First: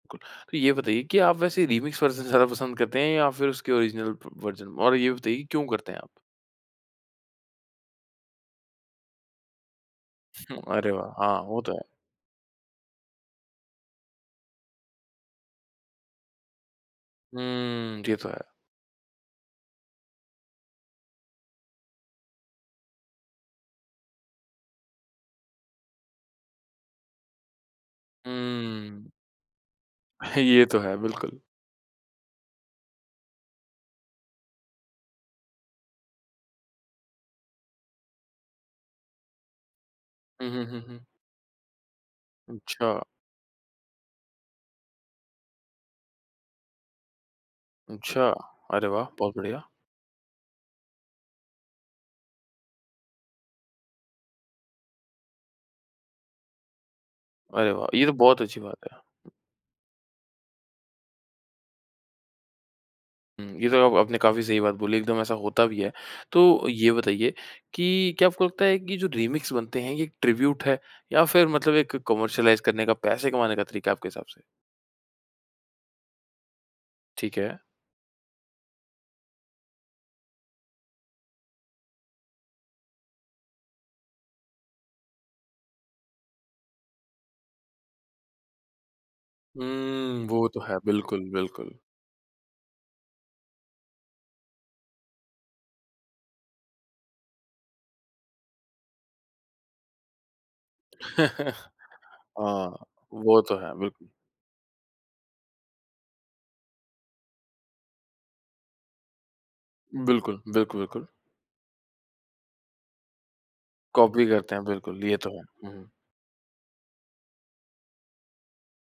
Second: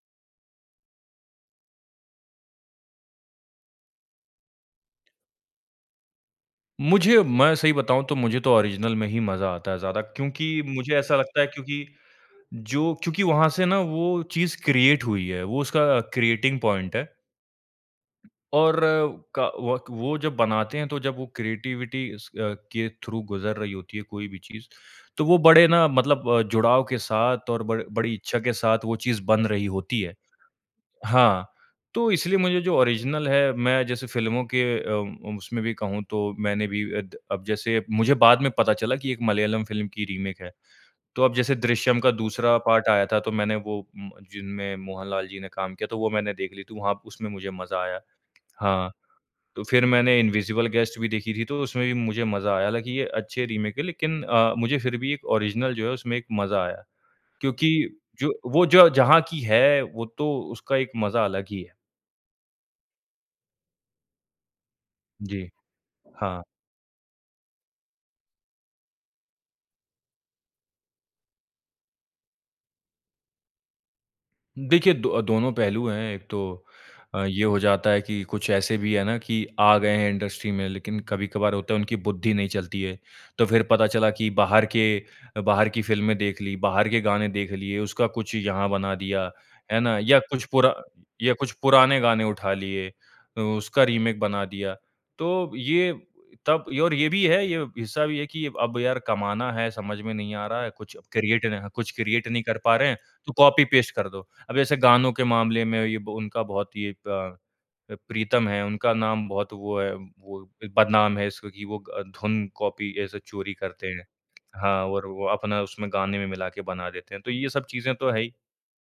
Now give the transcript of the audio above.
कुल, तो ये बताइए कि आप वैसे रीमिक्स वर्ज़न ज़्यादा पसंद करते हैं या फिर उसके ओरिजिनल प वर्ज़न और ये बताइए कि क्यों करते हैं आप? मुझे मैं सही बताऊँ तो मुझे तो ओरिजिनल में ही मज़ा आता है ज़्यादा क्योंकि अरे मुझे वाह! ऐसा हाँ, लगता है वो तो है। क्योंकि, जो क्योंकि वहाँ से ना वो चीज़ क्रिएट हुई है वो उसका क्रिएटिंग पॉइंट है। हुँ, ये तो है। और क वक वो जब बनाते हैं, तो जब वो क्रिएटिविटी स के थ्रू गुज़र रही होती है कोई भी चीज़, तो वो बड़े ना मतलब अ, जुड़ाव के साथ और बड़ बड़ी इच्छा के साथ वो हुँ। चीज़ बन रही होती है। ये तो है, बिल्कुल। हाँ, तो इसलिए मुझे जो ओरिजिनल है मैं जैसे फ़िल्मों के अ, उसमे भी कहूँ तो मैंने भी अद अब जैसे मुझे बाद में पता चला कि ये एक मलयालम फ़िल्म की रीमेक हुँ, है। हुँ, हुँ, हुँ। तो अब जैसे दृश्यम का दूसरा पार्ट अच्छा। आया था तो मैंने वो म जिनमे मोहन लाल जी ने काम किया था, वो मैंने देख ली थी वहाँ उसमे मुझे मज़ा आया। अच्छा अरे हाँ, वाह! बहुत बढ़िया। तो फिर मैंने इनविजिबल गेस्ट भी देखी थी, तो उसमे भी मुझे मज़ा आया, हालाँकि ये अच्छे रीमेक हैं लेकिन अ, मुझे फिर भी एक ओरिजिनल जो है उसमे एक मज़ा आया क्योंकि अरे वाह! ये तो जो बहुत अच्छी वो बात जो है। जहाँ की है, वो तो उसका एक मज़ा अलग ही है। हुँ, ये तो आप आपने काफ़ी सही बात बोली एकदम ऐसा जी। होता भी है। हाँ। तो ये बताइए कि क्या आपको लगता है कि जो रीमिक्स बनते हैं ये ट्रिब्यूट हैं या फिर मतलब एक कमर्शियलाइज़ करने का, पैसे कमाने का तरीका है आपके हिसाब से? देखिए दो दोनों पहलू हैं, एक तो अ, ठीक ये हो है। जाता है कि कुछ ऐसे भी है ना कि आ गए है इंडस्ट्री में लेकिन कभी-कभार होता है उनकी बुद्धि नहीं चलती है। तो फिर पता चला कि बाहर के अ, बाहर की फ़िल्में देख ली, बाहर के गाने देख लिए, उसका कुछ यहाँ बना दिया, है ना? या हुँ, कुछ वो तो पूरा है, बिल्कुल, या कुछ बिल्कुल। पुराने गाने उठा लिए, उ उसका रीमेक बना दिया तो ये तब और ये भी है ये हिस्सा भी है कि अब यार कमाना है, समझ में नहीं आ रहा है, कुछ क्रिएट नह कुछ क्रिएट नहीं कर पा हाँ, रहे है, तो वो तो कॉपी है, पेस्ट बिल्कुल। कर दो। अब ऐसे गानों के मामले में ये ब उनका बहुत ही ये प अ, प्रीतम हैं, उनका नाम बहुत वो है, वो बिल्कुल, बिल्कुल, बिल्कुल। बदनाम है इसका कि वो अ, धुन कॉपी ऐसे चोरी करते हैं। कॉपी करते हैं, हाँ, बिल्कुल, और ये वो तो है। अपना हुँ, उसमें हुँ। गाने में मिला के बना देते हैं, तो ये सब चीज़ें तो है ही।